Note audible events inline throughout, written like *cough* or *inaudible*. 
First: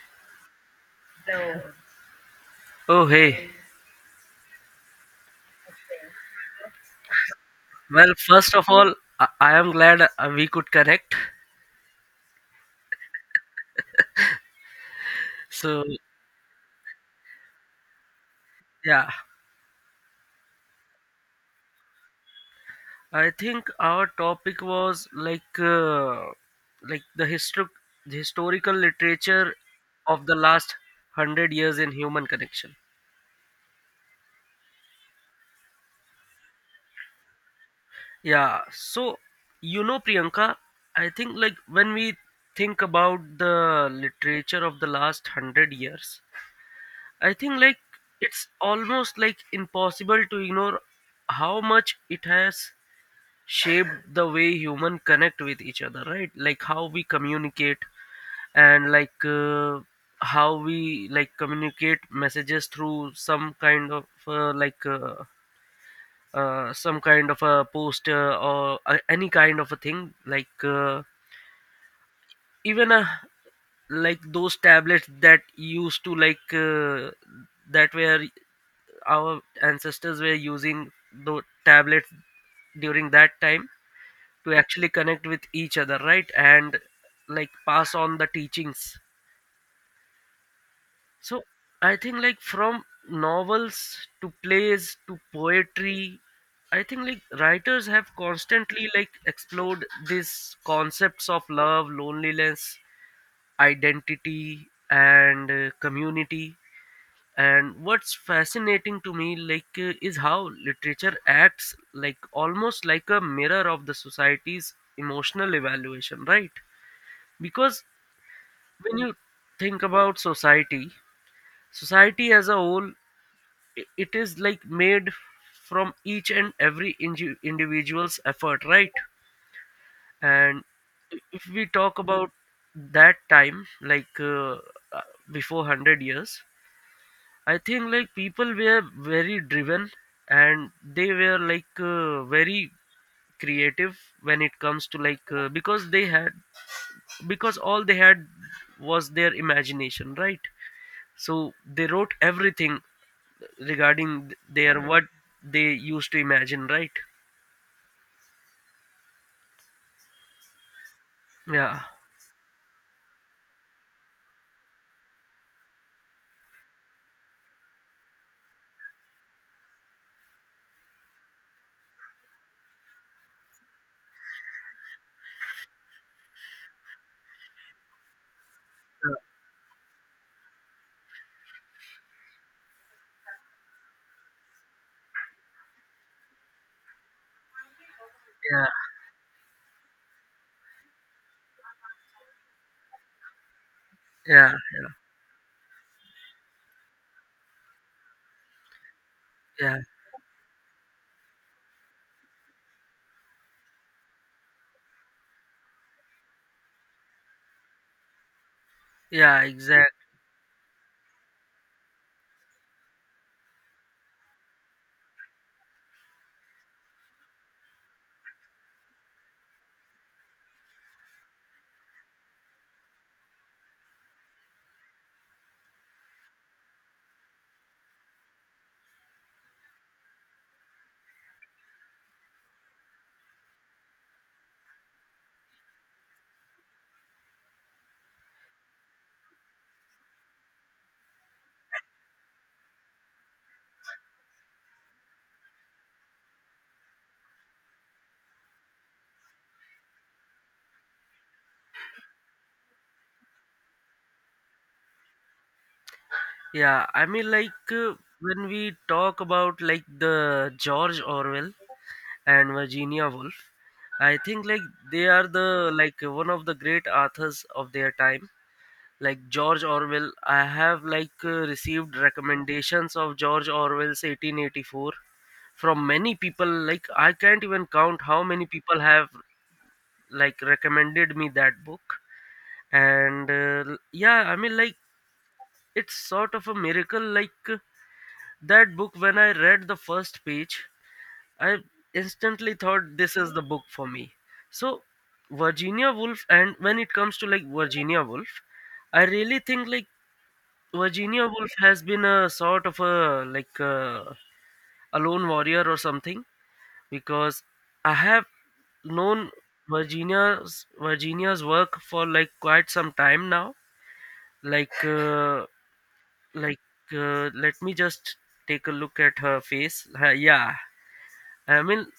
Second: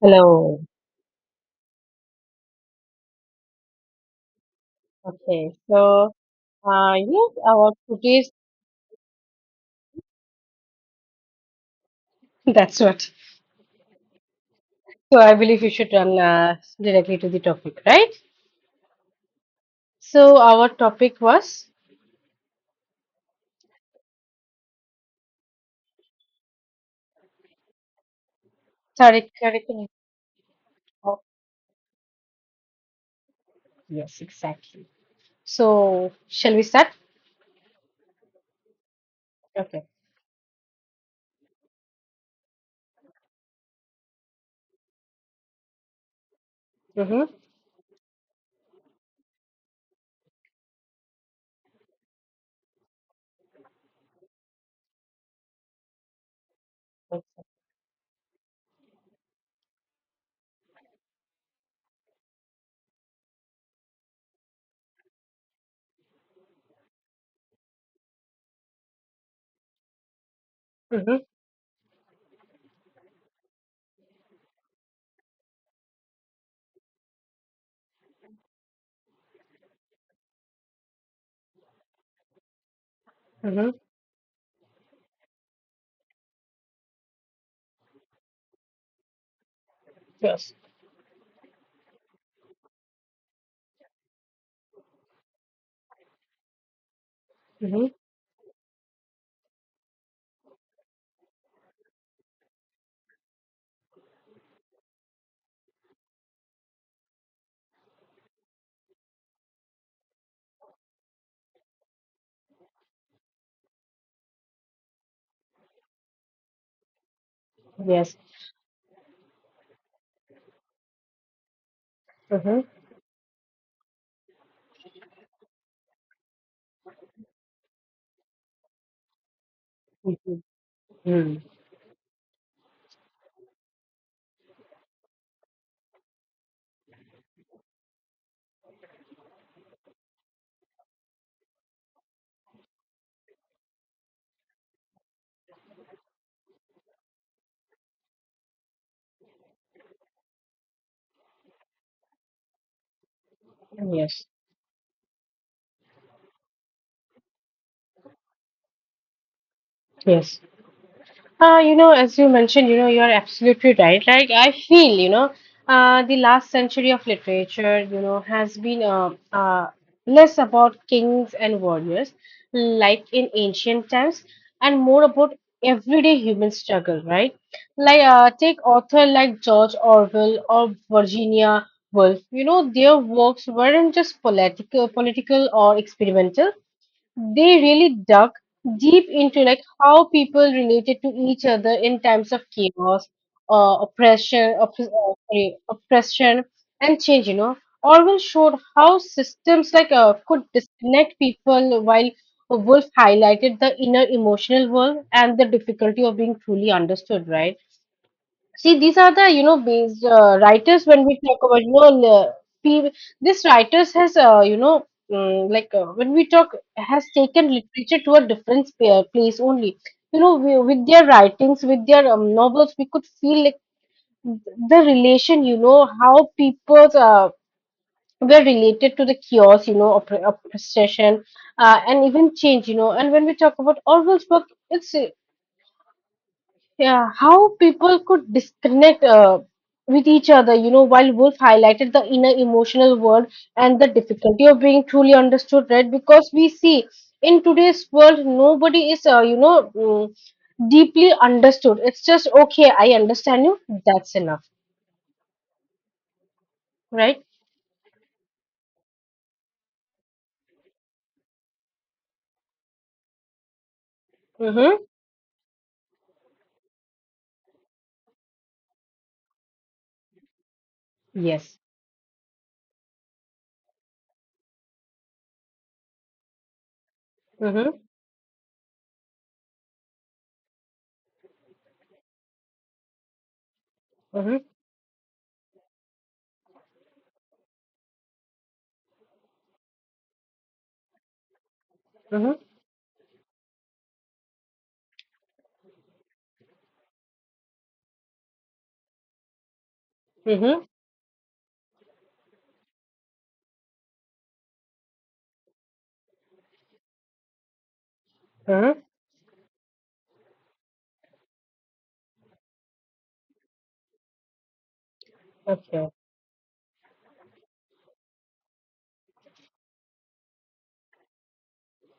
Hello. Oh, hey. Okay. So, yes, our Well, today's first of all, I am glad we could connect. *laughs* that's what. So I believe you So, should run directly to the topic, right? yeah, So our topic was I think our topic was like the history, the historical character. literature of the last Oh, 100 years in human connection. yes, exactly. So shall we start? Yeah. So, you Okay. know, Priyanka, I think when we think about the literature of the last hundred years, Mm-hmm. I think it's almost like impossible to ignore how much it has shape the way human connect with each other, right? Like how we communicate, and how we like communicate messages through some kind of some kind of a poster, or any kind of a thing Mm-hmm. even like those tablets that used to like that were our ancestors were using the tablets during that time Mm-hmm. to actually connect with each other, right? And like pass on the teachings. Yes. So I think like from novels to plays to poetry, I think like writers Mm-hmm. have constantly like explored these concepts of love, loneliness, identity, and community. And what's fascinating to me is how literature acts like almost like a mirror of the society's emotional evaluation, right? Because Yes. when you think about society, society as a Mm-hmm. whole, it is like made from each and every individual's effort, right? Mm-hmm. And Mm. if we talk about that time uh, before 100 years, I think like people were very driven, and they were very creative when it comes to, because all they had was their imagination, right? So they wrote everything Yes. regarding their what they used to imagine, right? Yes. You Yeah. know, as you mentioned, you know, you're absolutely right. Like, I feel, you know, the last century of literature, you know, has been less about kings and warriors, like in ancient times, and more about everyday human struggle, right? Like, take author Uh, like George Orwell or Virginia Woolf. You know, their works weren't just political or experimental. They really dug yeah deep into like how people related to each other in times of chaos, yeah oppression, sorry, oppression and change. You know, Orwell showed how systems yeah like could disconnect people, while Wolf highlighted the inner emotional world and the difficulty of being truly understood. Right. See, these are the yeah you know exact based writers when we talk about you know pe- this writers has you know like when we talk has taken literature to a different place only. You know with their writings, with their novels, we could feel like the relation. You know how people were related to the chaos. You know oppression and even change. You know, and when we talk about Orwell's work, it's yeah, how people could disconnect with each other, you know, while Wolf highlighted the inner emotional world and the difficulty of being truly understood, right? Because we see in today's world, nobody is, you know, deeply understood. It's just, okay, I understand you, that's enough, yeah I right? mean when we talk about like the George Orwell and Virginia Woolf, I think like Mm-hmm. they are the like one of the great authors of their time. Like George Orwell, I have Yes. received recommendations of George Orwell's 1884 from many people. Like I can't even Mm-hmm. count how many people have like recommended me that book. And yeah, I Mm-hmm. mean like it's sort of a miracle that book. When I read the first page, I Mm-hmm. instantly thought this is the book for me. So Virginia Woolf, and when it comes to like Virginia Woolf, I really think like Mm-hmm. Virginia Woolf has been a sort of a like a, a lone warrior or something, because I have Mm-hmm. known Virginia's work for like quite some time now. Like uh, Okay. like Let me just take a look at her face. Yeah, I mean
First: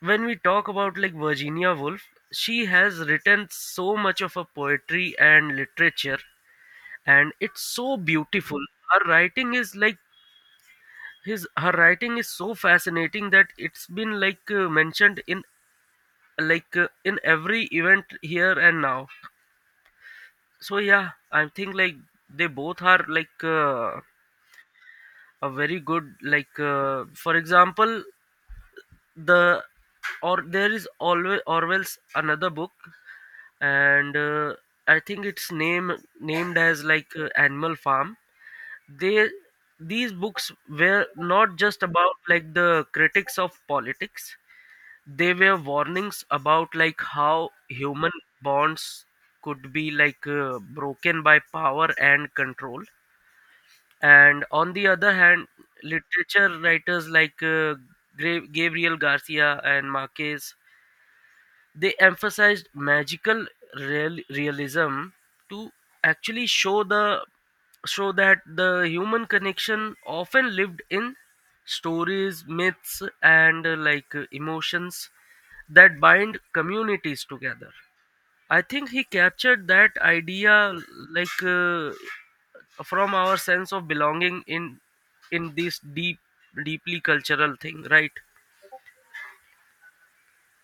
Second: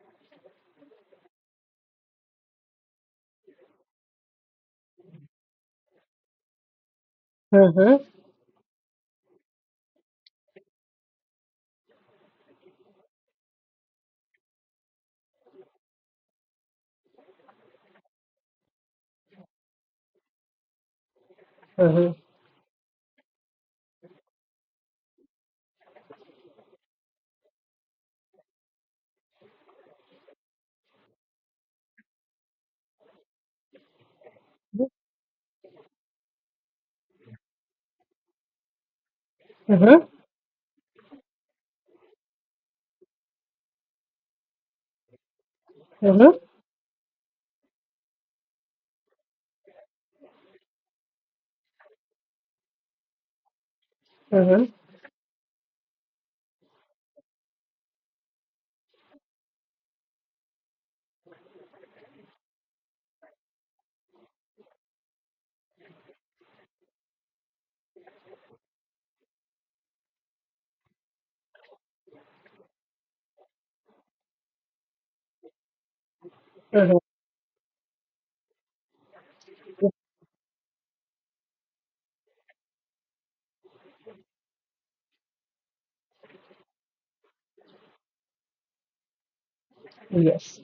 when we talk about like Virginia Woolf, she has written so much of her poetry and literature, and it's so Mm-hmm. beautiful. Her writing is like his her writing is so fascinating that it's been mentioned in in every event here and now. So yeah, I think like Mm-hmm. they both are a very good, for example, the or there is always Orwell's another book, and I think it's name named as Animal Farm. They Mm-hmm. These books were not just about like the critics of politics. They were warnings Mm-hmm. about like how human bonds could be broken by power and control. And Mm-hmm. on the other hand, literature writers like Gabriel Garcia and Marquez, they emphasized magical realism to actually show the show that the human connection often lived in stories, myths, and emotions that bind Mm-hmm. communities together. I think he captured that idea like uh, from our sense of belonging in this deeply cultural thing, right? Yes.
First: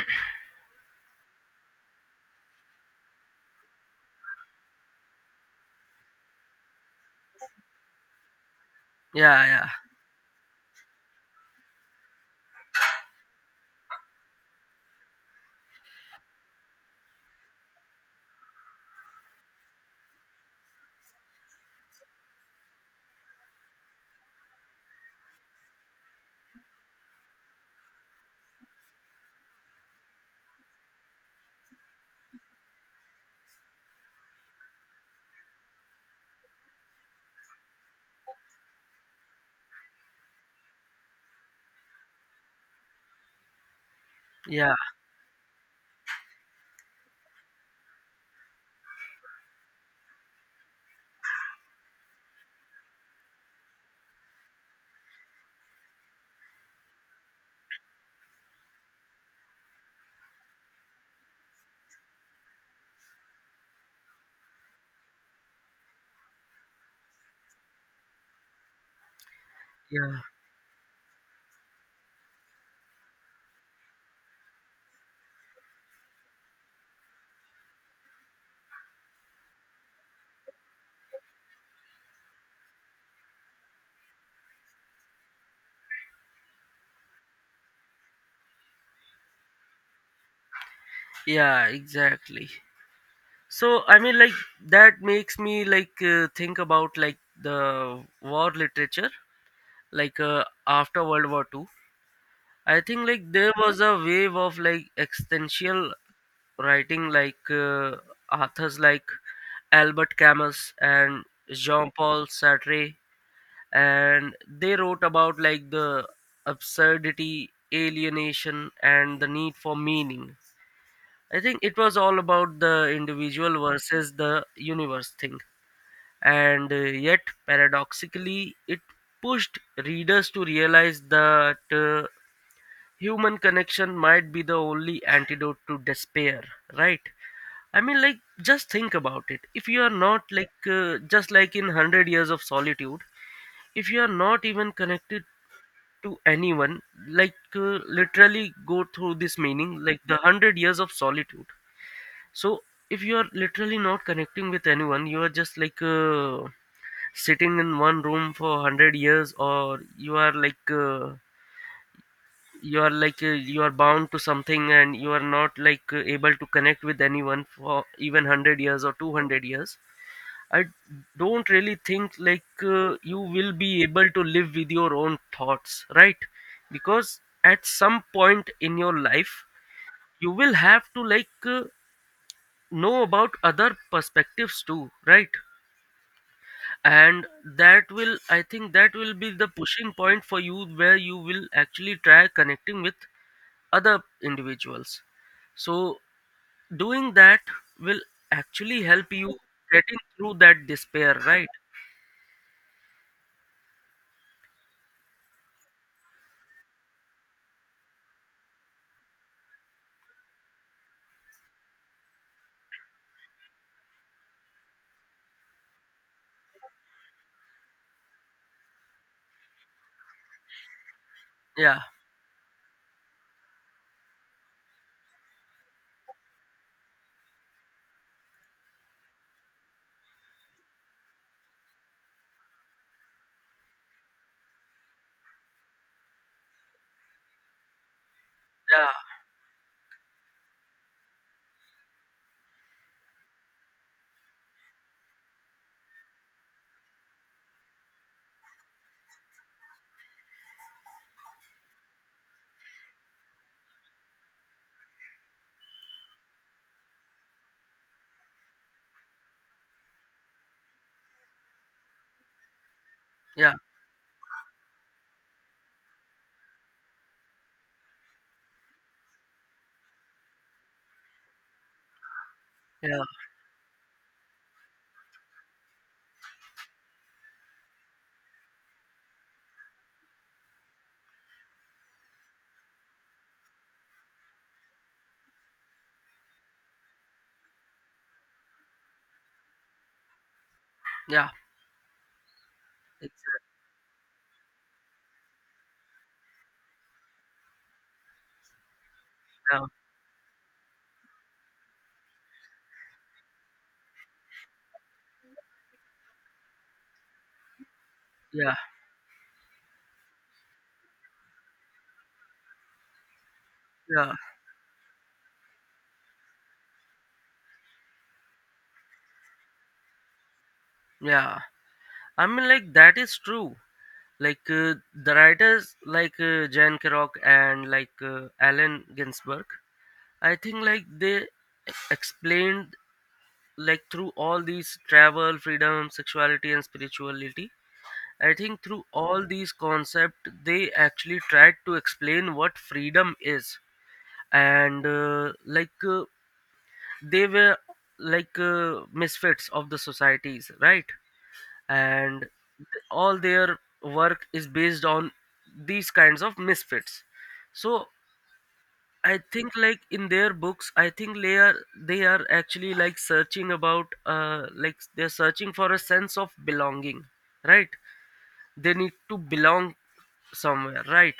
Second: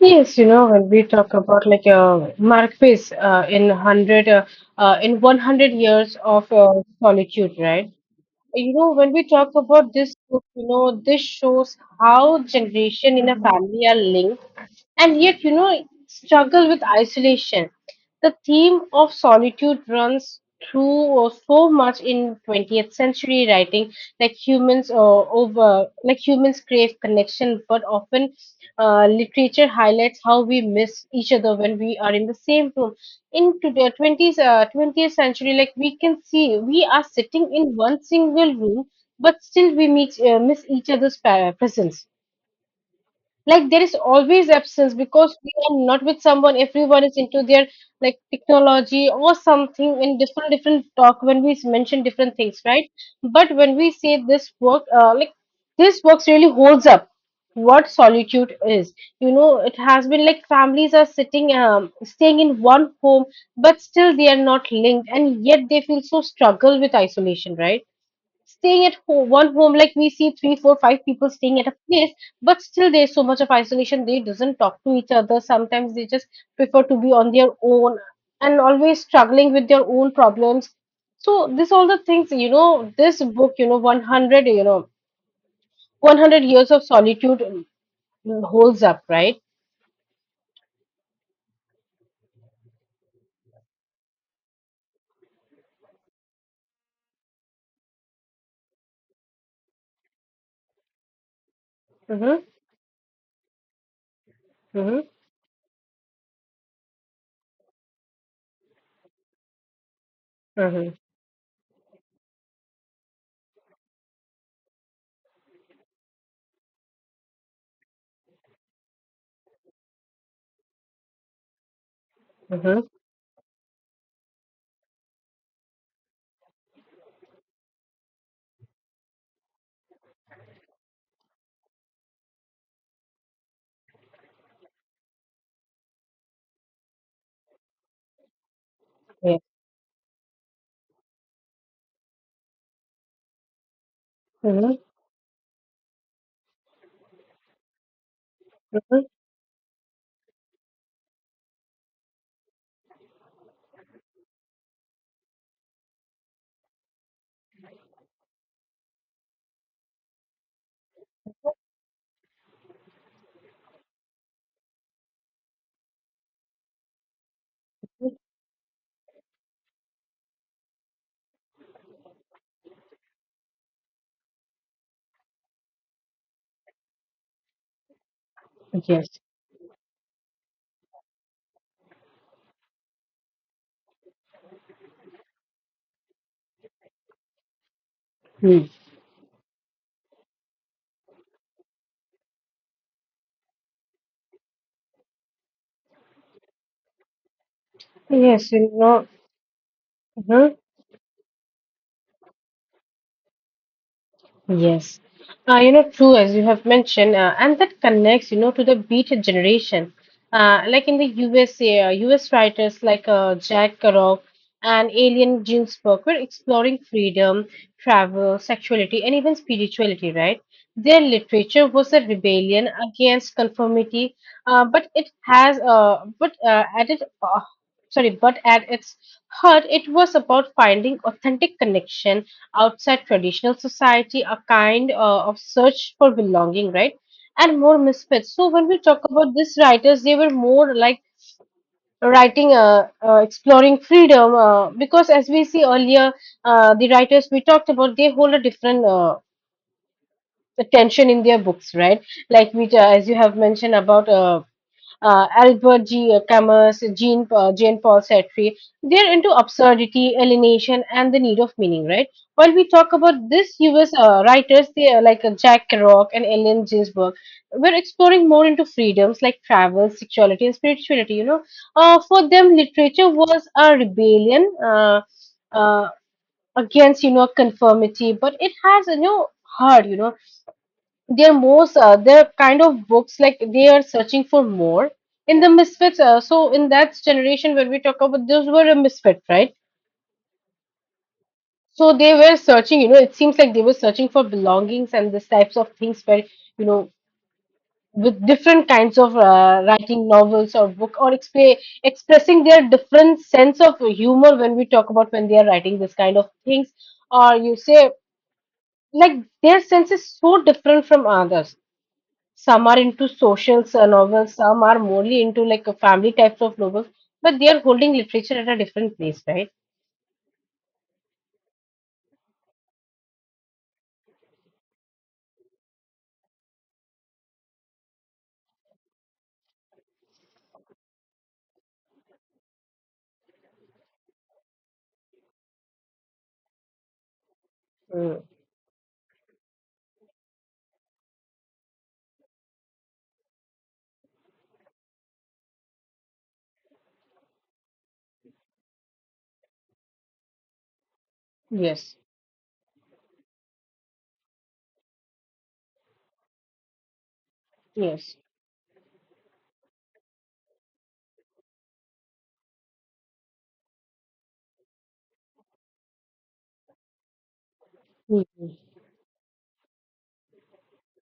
Yes, you know, when we talk about like a masterpiece in 100 years of solitude, right? You know, when we yeah talk yeah about this book, you know, this shows how generation in a family are linked and yet, you know, struggle with isolation. The theme of solitude runs through so much in 20th century writing, like like humans crave connection, but often literature highlights how we miss each other when we are in the same room. In today, 20th century, like we can see, we are sitting in one single room, but still we meet, miss each other's presence, like there is always yeah absence because we are not with someone, everyone is into their like technology or something in different different talk when we mention different things, right? But when we say this work like this works really holds up what solitude is, you know it has been like families are sitting staying in one home, but still they are not linked and yet they feel so struggle with isolation, right? Staying at home one home, like we yeah see three four five people staying at a place, but still there's so much of isolation, they doesn't talk to each other, sometimes they just prefer to be on their own and always struggling with their own problems. So this all the things, you know, this book, you know, 100, you know, 100 years of solitude, holds up, right? yeah exactly. So I mean like that makes me think about like the war literature, after World War II. Mm-hmm. I think like there was a wave of like Mm-hmm. existential writing, authors like Albert Camus Mm-hmm. and Jean-Paul Sartre, and they wrote about like the absurdity, alienation, and the need for meaning. I think it was all about the Mm-hmm. individual versus the universe thing, and yet paradoxically it pushed readers to realize that human connection might be the only antidote to despair, right? I mean like just think about Yeah. it. If you are not just like in 100 years of solitude, if you are not even Mm-hmm. connected to anyone, literally go Mm-hmm. through this meaning like the 100 years of solitude. So if you are literally not connecting with anyone, you are just sitting in one room for 100 years, or you are you are bound to something, and you are not able to connect with anyone for even 100 years or 200 years. I don't really think you will be able to live with your own thoughts, right? Because at some point in your Yes. life, you will have to know about other perspectives too, right? And that will, I Mm. think that will be the pushing point for you, where you will actually try connecting with other individuals. So doing that will Yes, you actually know. help you getting through Mm-hmm. that despair, right? Yes, you know, true as you have mentioned, and that connects, you know, to the beat generation. Like in the USA, US writers like Jack Kerouac and Alien Ginsberg were exploring freedom, travel, sexuality, and even spirituality, right? Their literature yeah was a rebellion against conformity, but it has, but at it, sorry, but at its heart, it was about finding authentic connection outside traditional society, a kind of search for belonging, right? And more misfits. So when we talk yeah about these writers, they were more like writing, exploring freedom, because as we see earlier, the writers we talked about, they hold a different attention in their books, right? Like we, as you have mentioned about. Albert G. Camus, Jean Paul Sartre, they're into absurdity, alienation, and the need of meaning, right? While we talk about yeah this US writers, they are like Jack Kerouac and Ellen Ginsberg, we're exploring more into freedoms like travel, sexuality, and spirituality, you know. For them, yeah literature was a rebellion uh, against, you know, conformity, but it has, you know, heart, you know they're kind of books like they are searching for more in the misfits, so in that generation when we talk about those were a misfit, right? yeah So they were searching, you know, it seems exactly like they were searching for belongings and this types of things where, you know, with different kinds of yeah writing novels or book or expressing their different sense of humor when we talk about when they are writing this kind of things or you say yeah like their sense is so different from others. Some are into social yeah novels, some are morely into like a family types of novels, but they are holding literature at a different place, right? yeah I mean like that is true. like uh, the writers Jan Kerouac and Allen Ginsberg, I think like they explained like through all these travel, freedom, sexuality, and spirituality. Mm. I think through all these concepts, they actually tried to explain what freedom is. And they were misfits of the societies, right? Yes, And all their work is based on these kinds of misfits. So yes. I think like in their books, I think they are actually like searching about like they're searching for a sense of belonging, right? Mm-hmm. They need to belong somewhere, right?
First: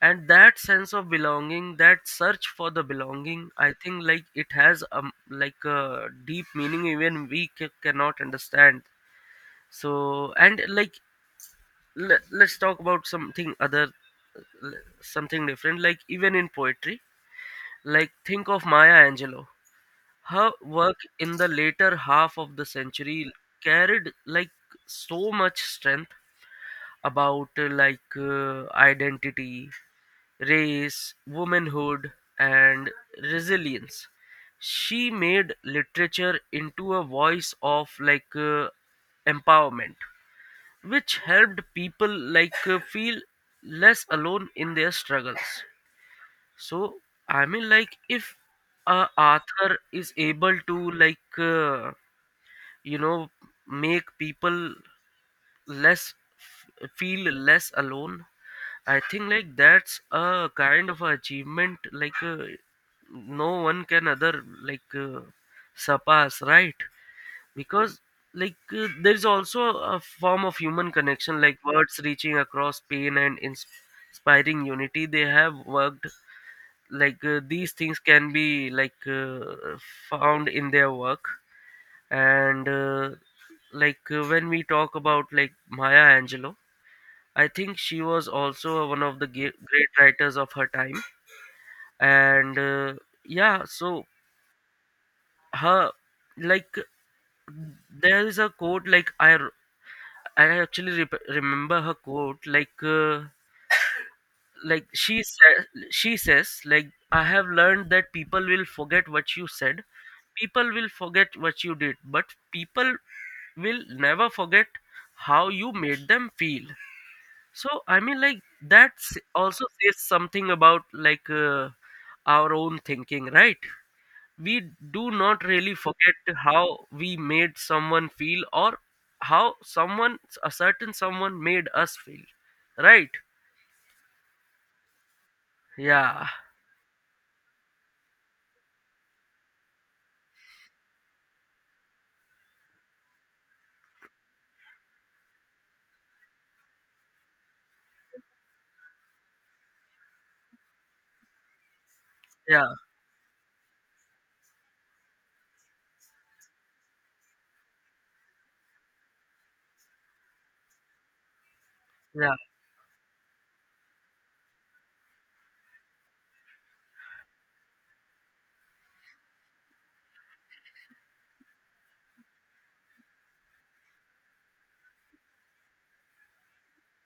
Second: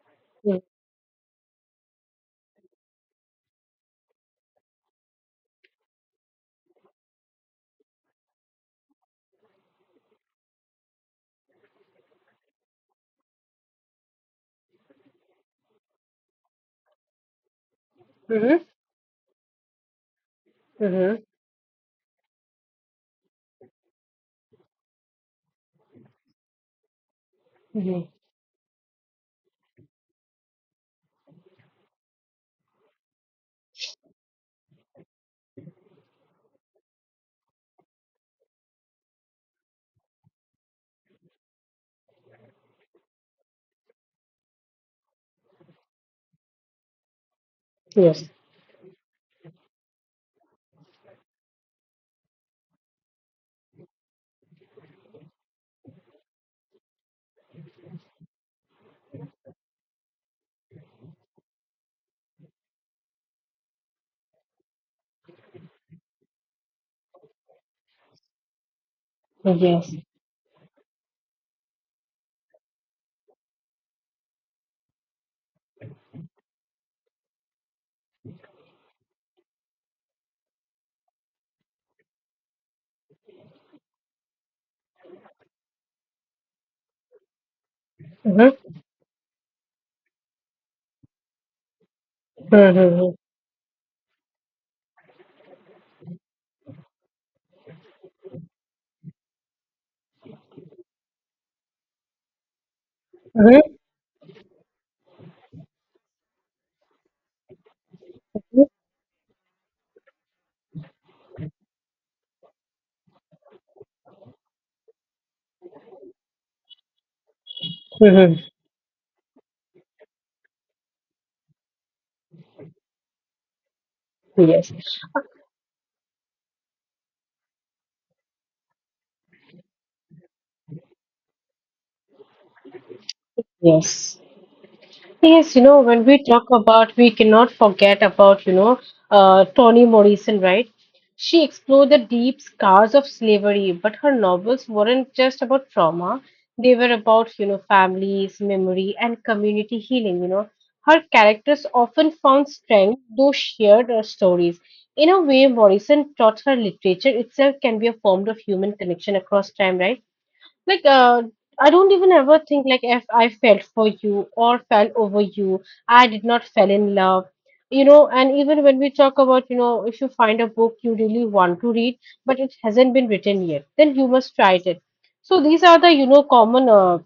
And that sense of belonging, that search for the belonging, I think like it has like a deep meaning even we cannot understand. So and like let's talk about something other, l- something different, like even in poetry, like, think Mm-hmm. of Maya Angelou. Her work Mm-hmm. in the later half of the century carried like so much strength about Yes, identity, race, womanhood, and resilience. She made literature into a voice of empowerment, which helped people feel less alone in their struggles. So I mean, like, yes. if a author is able to, you know, make people less feel less alone, I think like that's a kind of achievement no one can other surpass, right? Because there's also Mm-hmm. a form of human connection, like words reaching across pain and inspiring unity. They have worked these things can be found in their work. And when we talk about like Maya Angelou, I think she was also one of the great writers of her time. And Mm-hmm. yeah, so her like there is a quote like I actually remember her quote like uh, Mm-hmm. like she said, she says like I have learned that people will forget what you said, people will forget what you did, but people will never forget how you made them feel. So I mean like Mm-hmm. that also says something about our own thinking, right? We Yes, do not really forget how we made someone feel, or how someone, a certain someone made us feel, right? yes. Thing is, you know, when we yeah talk about, we cannot forget about, you know, Toni Morrison, right? She explored the deep scars of slavery, but her novels weren't just about trauma. They were about, you know, families, memory, and community healing, you know. Her characters often found yeah strength, though shared her stories. In a way, Morrison taught her literature itself can be a form of human connection across time, right? Like I don't even yeah ever think like if I fell for you or fell over you, I did not fell in love. You know, and even when we talk about, you know, if you find a book you really want to read, but it hasn't been written yet, then you must try it. So these are the, you know, common uh,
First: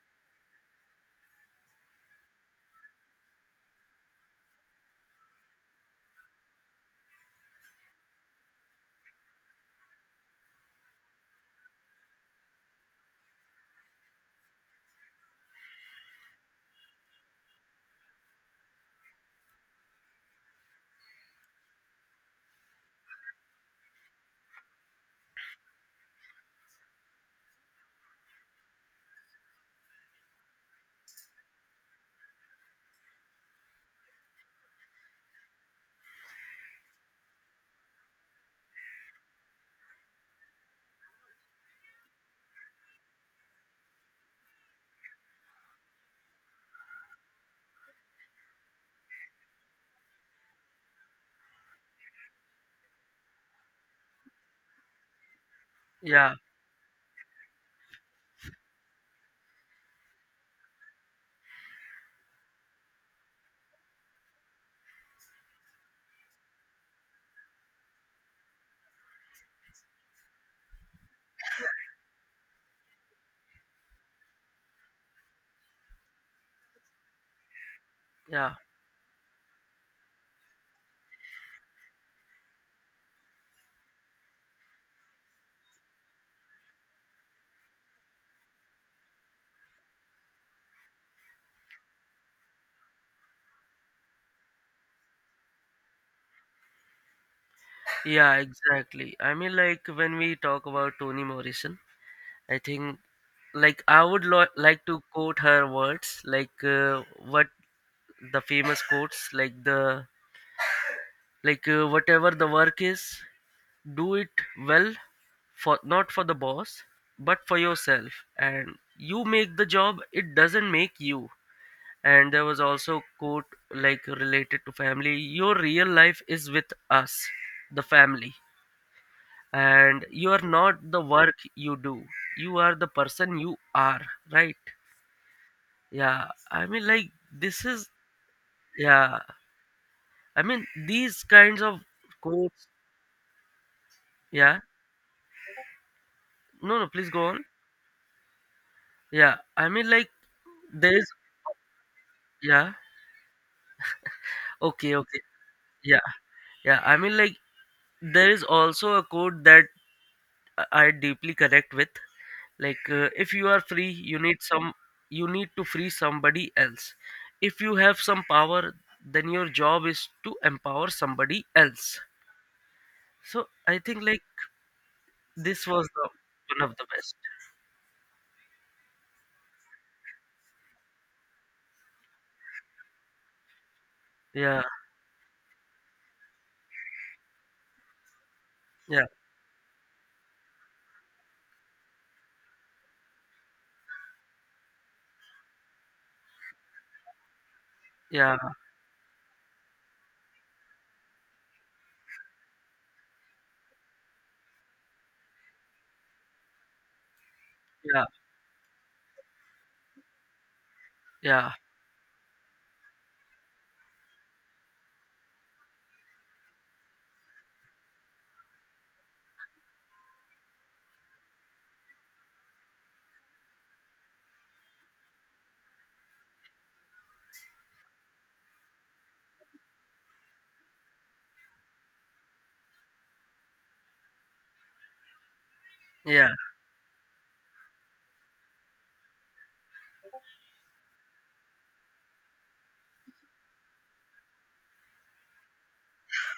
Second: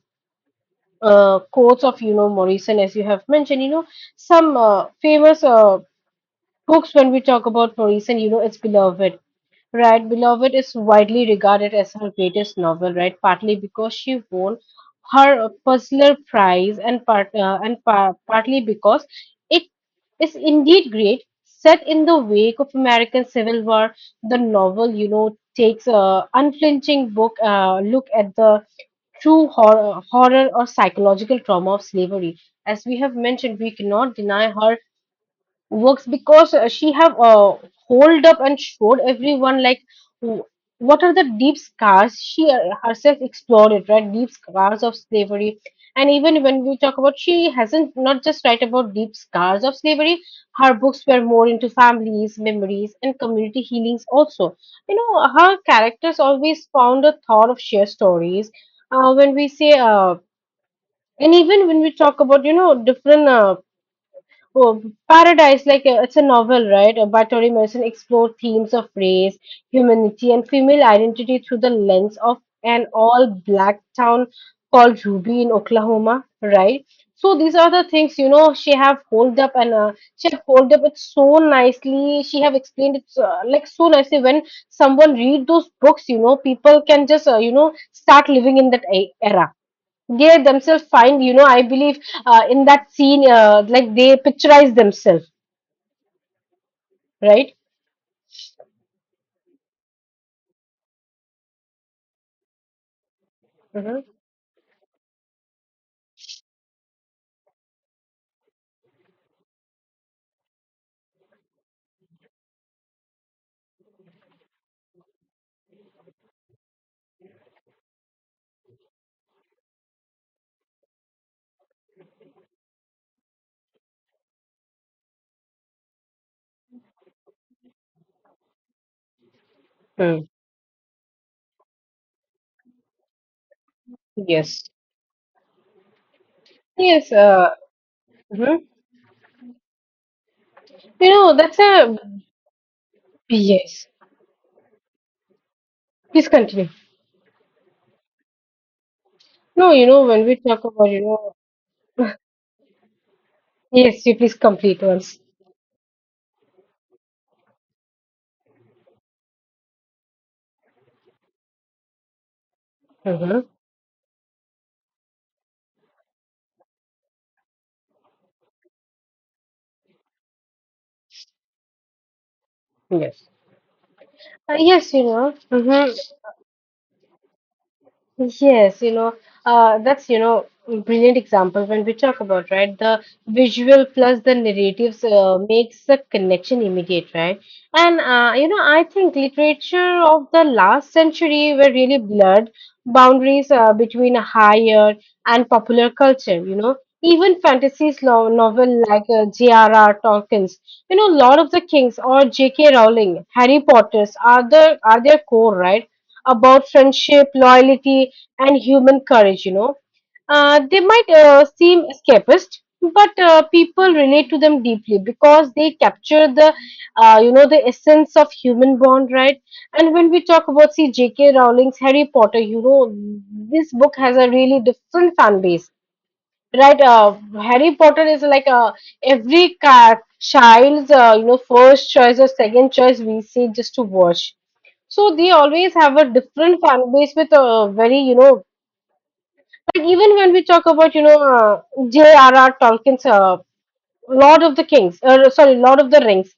uh, quotes of, you know, Morrison, as you have mentioned, you know, some famous books when we talk about Morrison, you know, it's beloved. Right, Beloved is widely regarded as her greatest novel, right? Partly because she won her Pulitzer Prize, and partly because it is indeed great. Set in the wake of American Civil War, the novel, you know, takes a unflinching book look at the true horror or psychological trauma of slavery. As we have mentioned, we cannot deny her works because she have hold up and showed everyone like w- what are the deep scars she herself explored it, right? Deep scars of slavery. And even when we talk about, she hasn't not just write about deep scars of slavery, her books were more into families, memories, and community healings also. You know her characters yeah always found a thought of shared stories. When we say, and even when we talk about, you know, different, Oh, Paradise, like it's a novel, right? By Toni Morrison, explore themes of race, humanity, and female identity through the lens of an all-black town called Ruby in Oklahoma, right? So these are the things, you know, Yeah, she have hold up and she have hold up it so nicely. She have explained it like so nicely. When someone read those books, you know, people can just you know start living in that era, they themselves find, you know, I believe in that scene, like they picturize themselves, right? yeah, exactly. I mean, like when we talk about Toni Morrison, I think like I Mm-hmm. would like to quote her words, like what the famous quotes, like whatever the work is, do it well, for not for the boss, but for yourself, and you make the job. It doesn't make you. And there was also quote like related to family. Your real life is with us, the family, and Mm. you are not the work you do, you are the person you are, Yes, right? Yeah, I mean like yes, this is mhm. yeah, I mean You these know that's kinds of a quotes. yes. Yeah. Please continue. no no Please go on. Yeah, I No, you mean know, like when we talk about, you there's know, yeah, yes, you please complete okay, once. okay, yeah, yeah, I mean like there is also a quote that I deeply connect with, if Mm-hmm. you are free, you need some you need to free somebody else. If you have some power, then your job is to empower somebody else. Yes, So I think like yes, you know. this was Mm-hmm. the one of the best. Yes, you know, that's, you know, brilliant example when we talk about, right? The visual plus the yeah narratives makes the connection immediate, right? And, you know, I yeah think literature of the last century were really blurred boundaries between higher and popular culture, you know. Even fantasies lo yeah novel like J.R.R. Tolkien's, you know, Lord of the Kings or J.K. Rowling, Harry Potter's are their core, right? About friendship, yeah loyalty, and human courage, you know. They might yeah seem escapist, but people relate to them deeply because they capture the, you know, the essence of human bond, right? And when we talk about, see, J.K. Rowling's Harry Potter, you know, this book has a really different fan base, right? Harry Potter is like a every child's, first choice or second choice we see just to watch, so they always have a yeah different fan base with a very, like, even when we talk about, J.R.R. Tolkien's Lord of the Kings, sorry, Lord of the Rings.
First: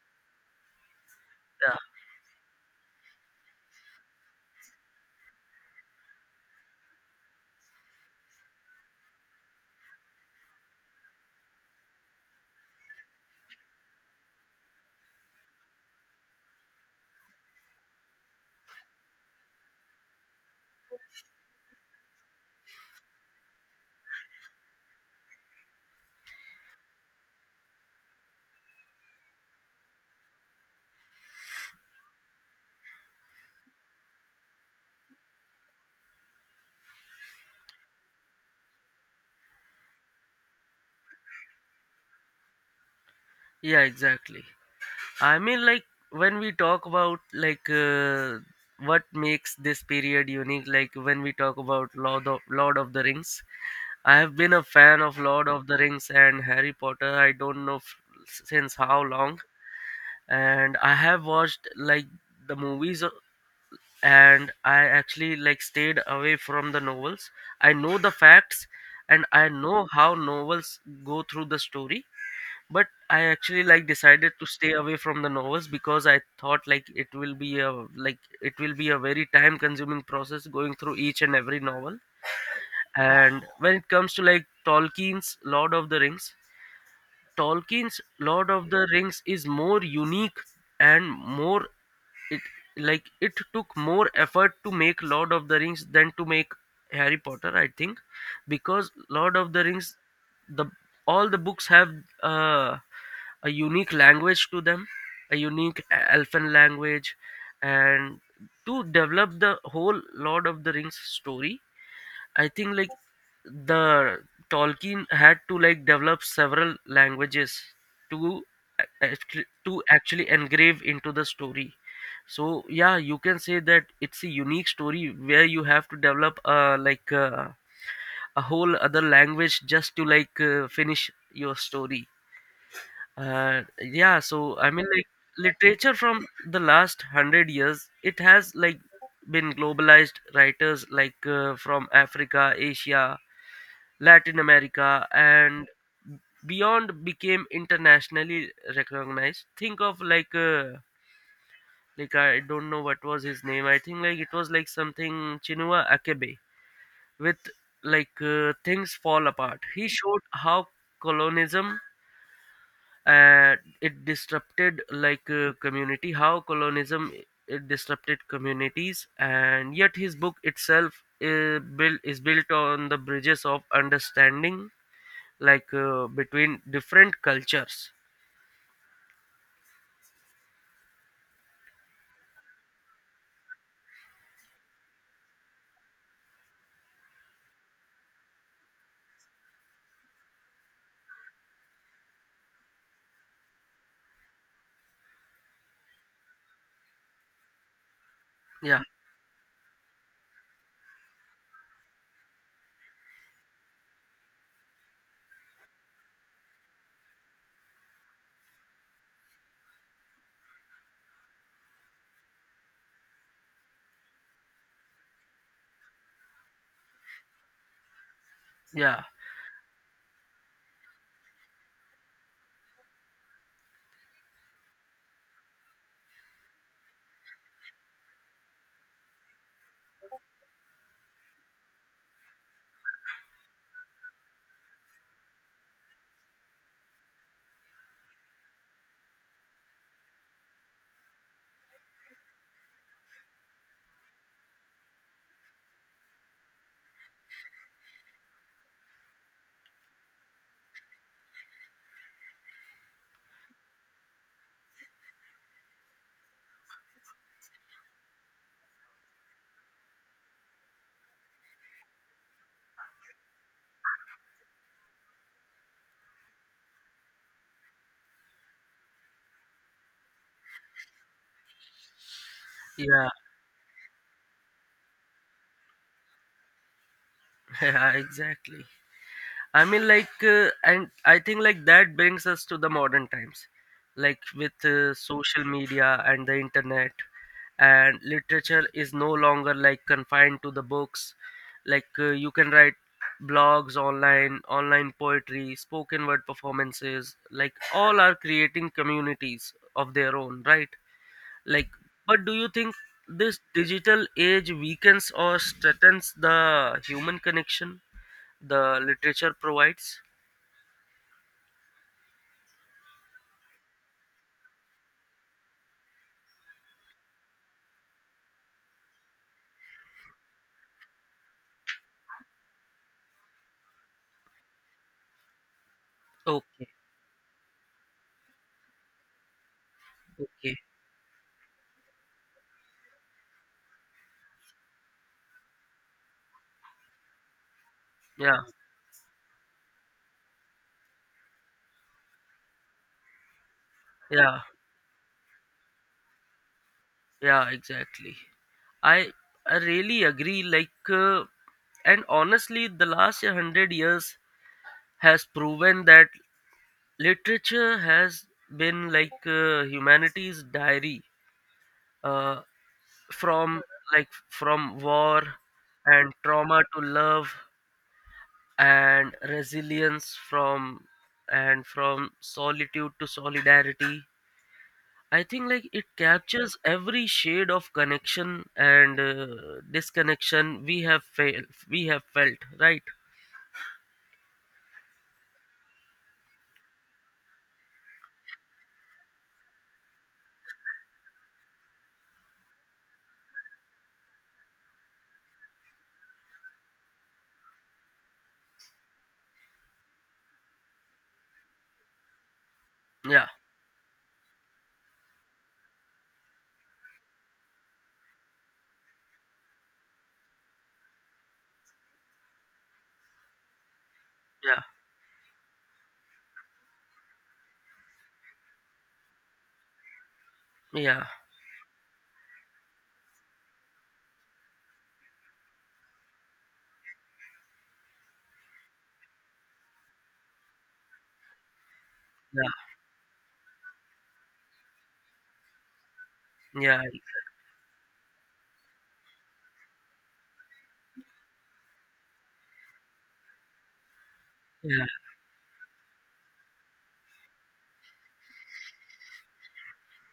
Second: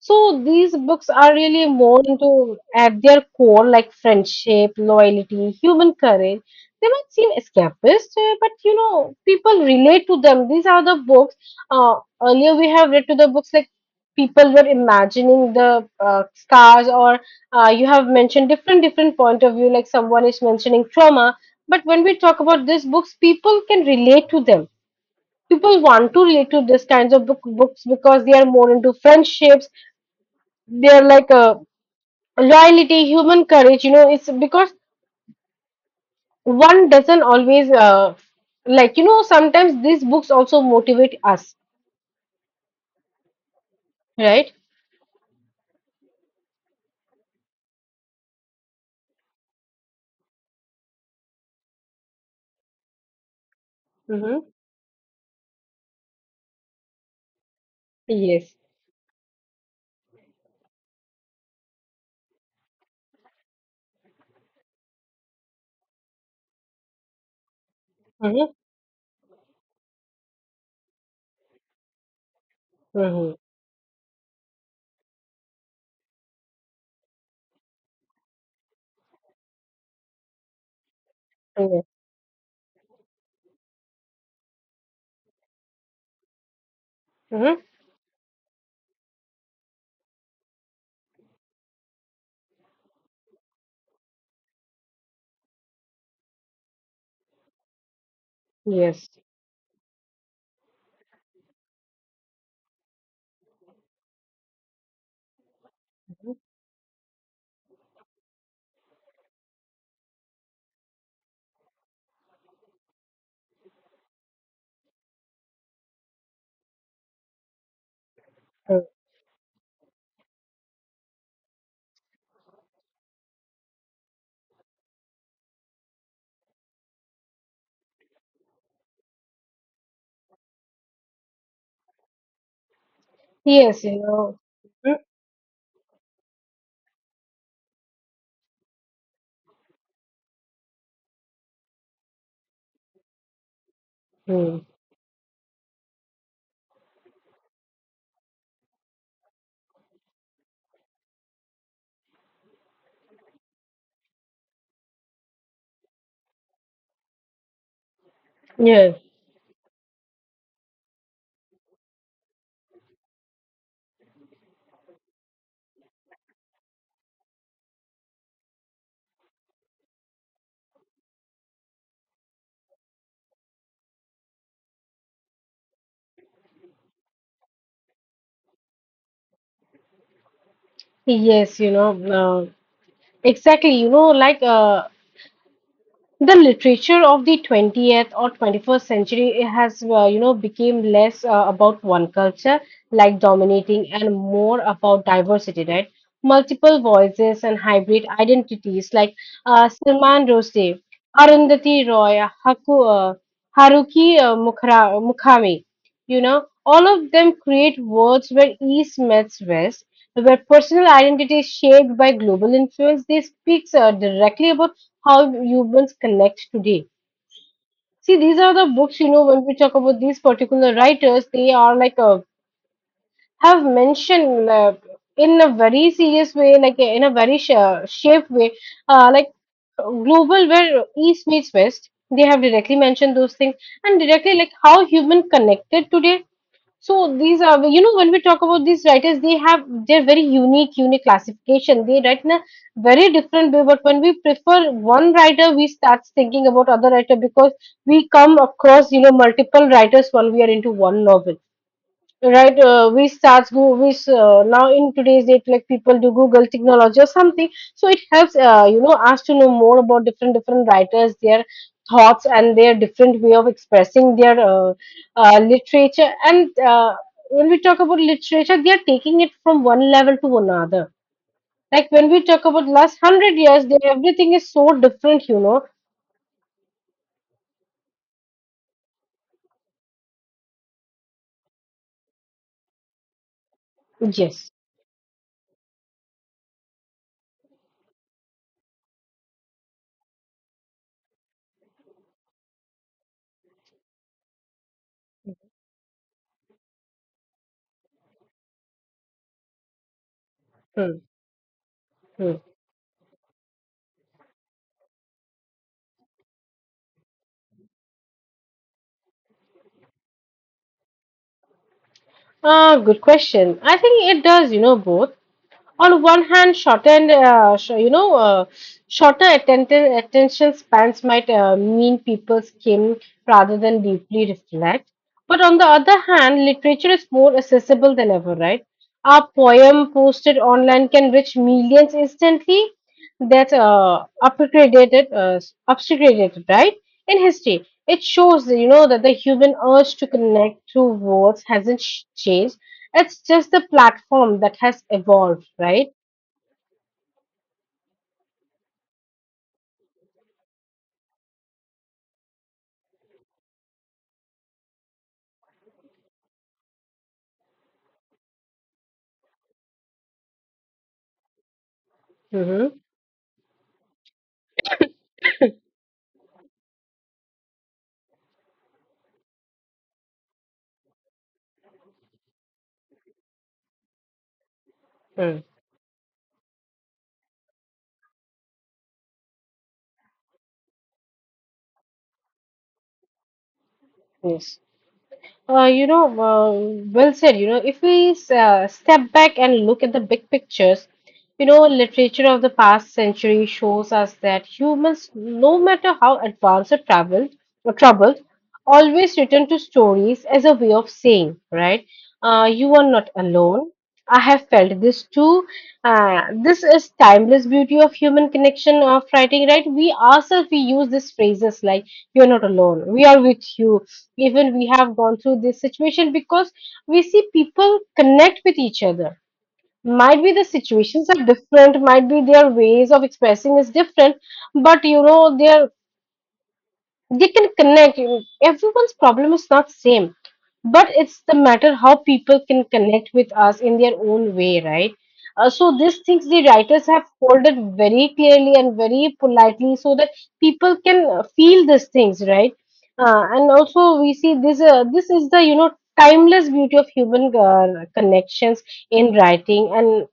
So these books are really yeah more into, at their core, like friendship, loyalty, human courage. They might seem escapist, but people relate to them. These are the books. Uh, Earlier we have read to the books, like people were imagining the scars, or you have mentioned different point of view. Like, someone is mentioning trauma, but when we talk about these books, people can relate to them. People want to relate to this kinds of books because they are more into friendships. They're like loyalty, human courage, you know. It's because one doesn't always like, sometimes these books also motivate us, yeah exactly. right? I mean like when we talk about what makes this period unique, like when we talk about Lord of the Rings, I have Mm-hmm. been a fan of Lord of the Rings and Harry Potter. I don't know Yes. since how long, and I have watched the movies, and I actually stayed away from the novels. I know the Mm-hmm. facts, and I know how novels go through the story, but I Mm-hmm. actually decided to stay away from the novels because I thought it will be a it will be a very time consuming process going through each and every Yes. novel. And when it comes to Tolkien's Lord of the Rings, Mm-hmm. Tolkien's Lord of the Rings is more unique and more, it took more effort to make Lord of the Rings than to make Harry Potter, I think, because Yes. Lord of the Rings, the all the books have uh, a unique language to them, a unique elfin language, and to develop the whole Lord of the Rings story, I think like the Tolkien had to develop several languages to Mm. To actually engrave into the story. So yeah, you can say that it's a unique story where you have to develop a whole other language just to finish your story. Yes, you Yeah, know. so I mean literature from the last 100 years, it has been globalized. Writers from Africa, Asia, Latin Mm-hmm. America, and beyond became internationally recognized. Think of I don't know what was his name. I think it was like something Chinua Achebe with things Yes. fall apart. He showed how colonialism uh, it disrupted community, how colonialism it disrupted communities, and yet his book itself is built on the bridges of understanding between different cultures. Yes, you know. uh, exactly, you know, like the literature of the 20th or 21st century, it has, you know, became less, about one culture like dominating, and more about diversity, right? Multiple voices and hybrid Yeah, identities, like Salman Rushdie, Arundhati Roy, Haruki Mukhami, you know, all of them create worlds where east meets west, where personal identity is shaped by global influence. They speaks directly about how humans connect today. See, these are the books, yeah, you know. When we talk about these particular writers, they are like have mentioned in a very serious way, like in a very shaped way, like global, where East meets West. They have directly mentioned those things, and directly like how human connected today. So these are, you know, when we talk about these writers, they're very unique, unique classification. They write in a very different way. But when we prefer one writer, we start thinking about other writer, because we come across, you know, multiple writers while we are into one novel, right? We start go we s- Now in today's date, like people do google technology or something, so it helps, us to know more about different writers, their thoughts and their different way of expressing their literature. And when we talk about literature, they are taking it from one level to another. Like, when we talk about last yeah. 100 years, everything is so different, you know. *laughs* Yeah, exactly. I mean and I think that brings us to the modern times, like Yes. with social media and the internet, and literature is no longer confined to the books. You can write blogs online, online poetry, spoken word performances, like all are creating communities of their own, right? Hmm. Like, but do Hmm. you think this digital age weakens or strengthens the human connection the literature provides? Ah, good question. I think it does, you know, both. On one hand, shortened, sh- you know, shorter attention spans might mean people skim rather than deeply reflect. But on the other hand, Okay, literature is more accessible than ever, right? A poem posted okay. online can reach millions instantly. That's upgraded, right? In history, it Yeah, shows, you know, that the human urge to connect through words hasn't changed. It's just the platform yeah, that has evolved, right? yeah, exactly. I I really agree. And honestly, the last 100 years has proven that literature has been humanity's diary, uh, Mm-hmm. from from war and trauma to love and resilience, from and from solitude to solidarity. I Mm. think it captures every shade of connection and disconnection we have failed we have felt, right? Yes. Uh, you know, uh, well said. You know, if we step back and look at the big pictures, you know, literature of the past century shows us that humans, no matter how advanced or traveled or troubled, always return to stories as a way of saying, right? You are not Yeah, alone. I have felt this too. This is timeless beauty of human connection of writing, right? We ourselves we use these phrases like "you're not alone," "we are with you." Even yeah, we have gone through this situation, because we see people connect with each other. Might be the yeah, situations are different, might be their ways of expressing is different, but you know their they can connect. You know, everyone's problem is not same, but it's the matter how people can connect with us in their own way, right? So these things the yeah, writers yeah, have folded very clearly and very politely, so that people can feel these things, right? And also we see this. Yeah, This is the, you know, timeless beauty of human connections in writing. And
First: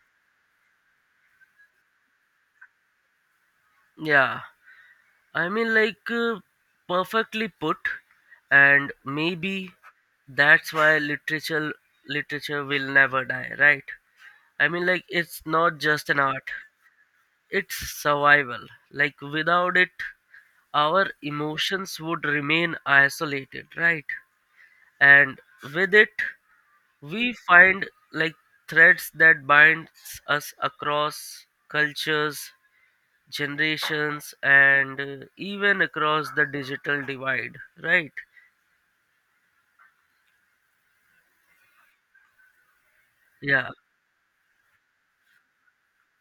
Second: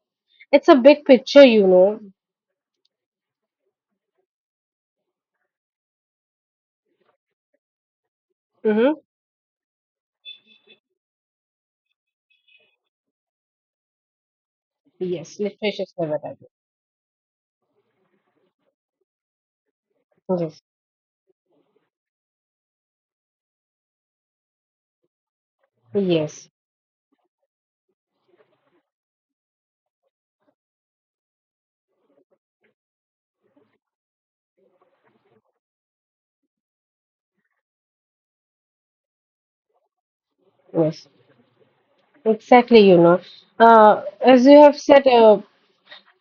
it's a big picture, you know. yeah. I mean perfectly put. And Hmm. maybe that's why literature will never die, right? I mean Yes, it's not literature is just never an that. art. It's survival. Like without it, Yes. our emotions would remain isolated, right? And with it, Yes. we find like threads that binds us across cultures, generations, and even across the digital divide, right? Yes. Exactly, you know. Yeah, As you have said, uh,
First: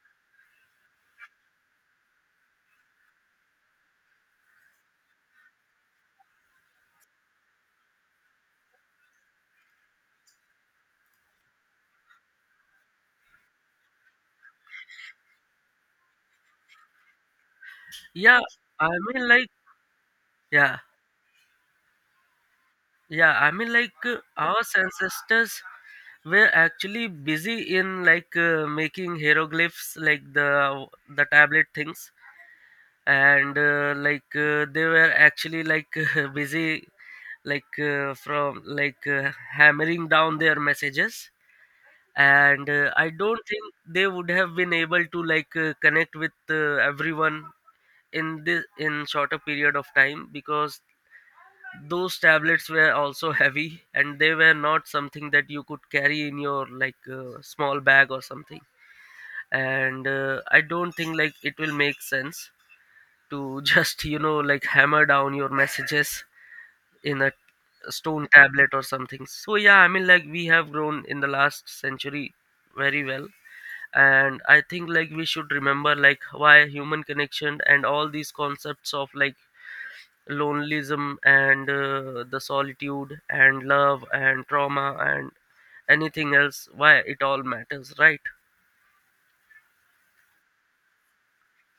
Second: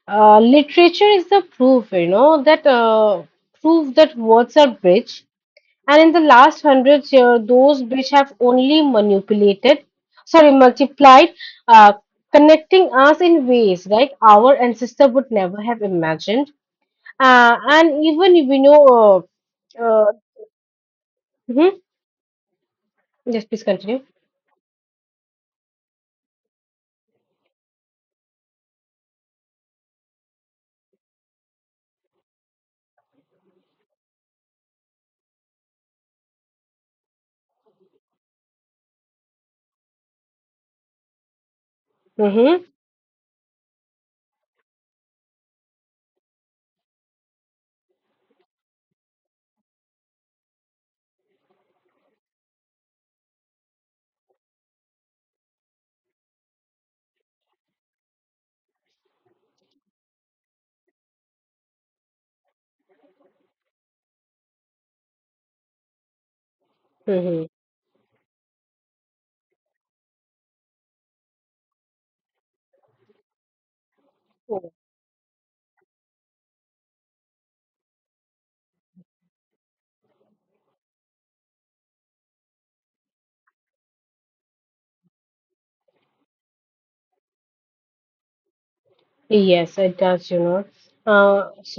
uh, literature is the proof, you know, that proof that words are rich. And in the last 100 years, those which have only manipulated, sorry, multiplied, uh, connecting us in ways like our ancestor would never have imagined. And yeah. even we I know, mean, like, uh, uh, yeah. mhm. Yeah, Yes, I please mean, continue. Our ancestors were actually busy in making hieroglyphs, like the tablet things, and they were actually like *laughs* busy, from hammering down their messages. Mm-hmm, And I don't think they would have been able to connect with everyone in this in shorter period of time because those tablets were also heavy, and they were not something that you could carry in your small bag or something. And I don't think it will make sense to *laughs* just you know like hammer down your messages in a mm-hmm. stone tablet or something. So yeah, I mean we have grown in the last century very well, and I think we should remember why human connection and all these concepts of like lonelism and the solitude and love and trauma and anything else, why it all matters, right? Yes, it does, you know. Uh,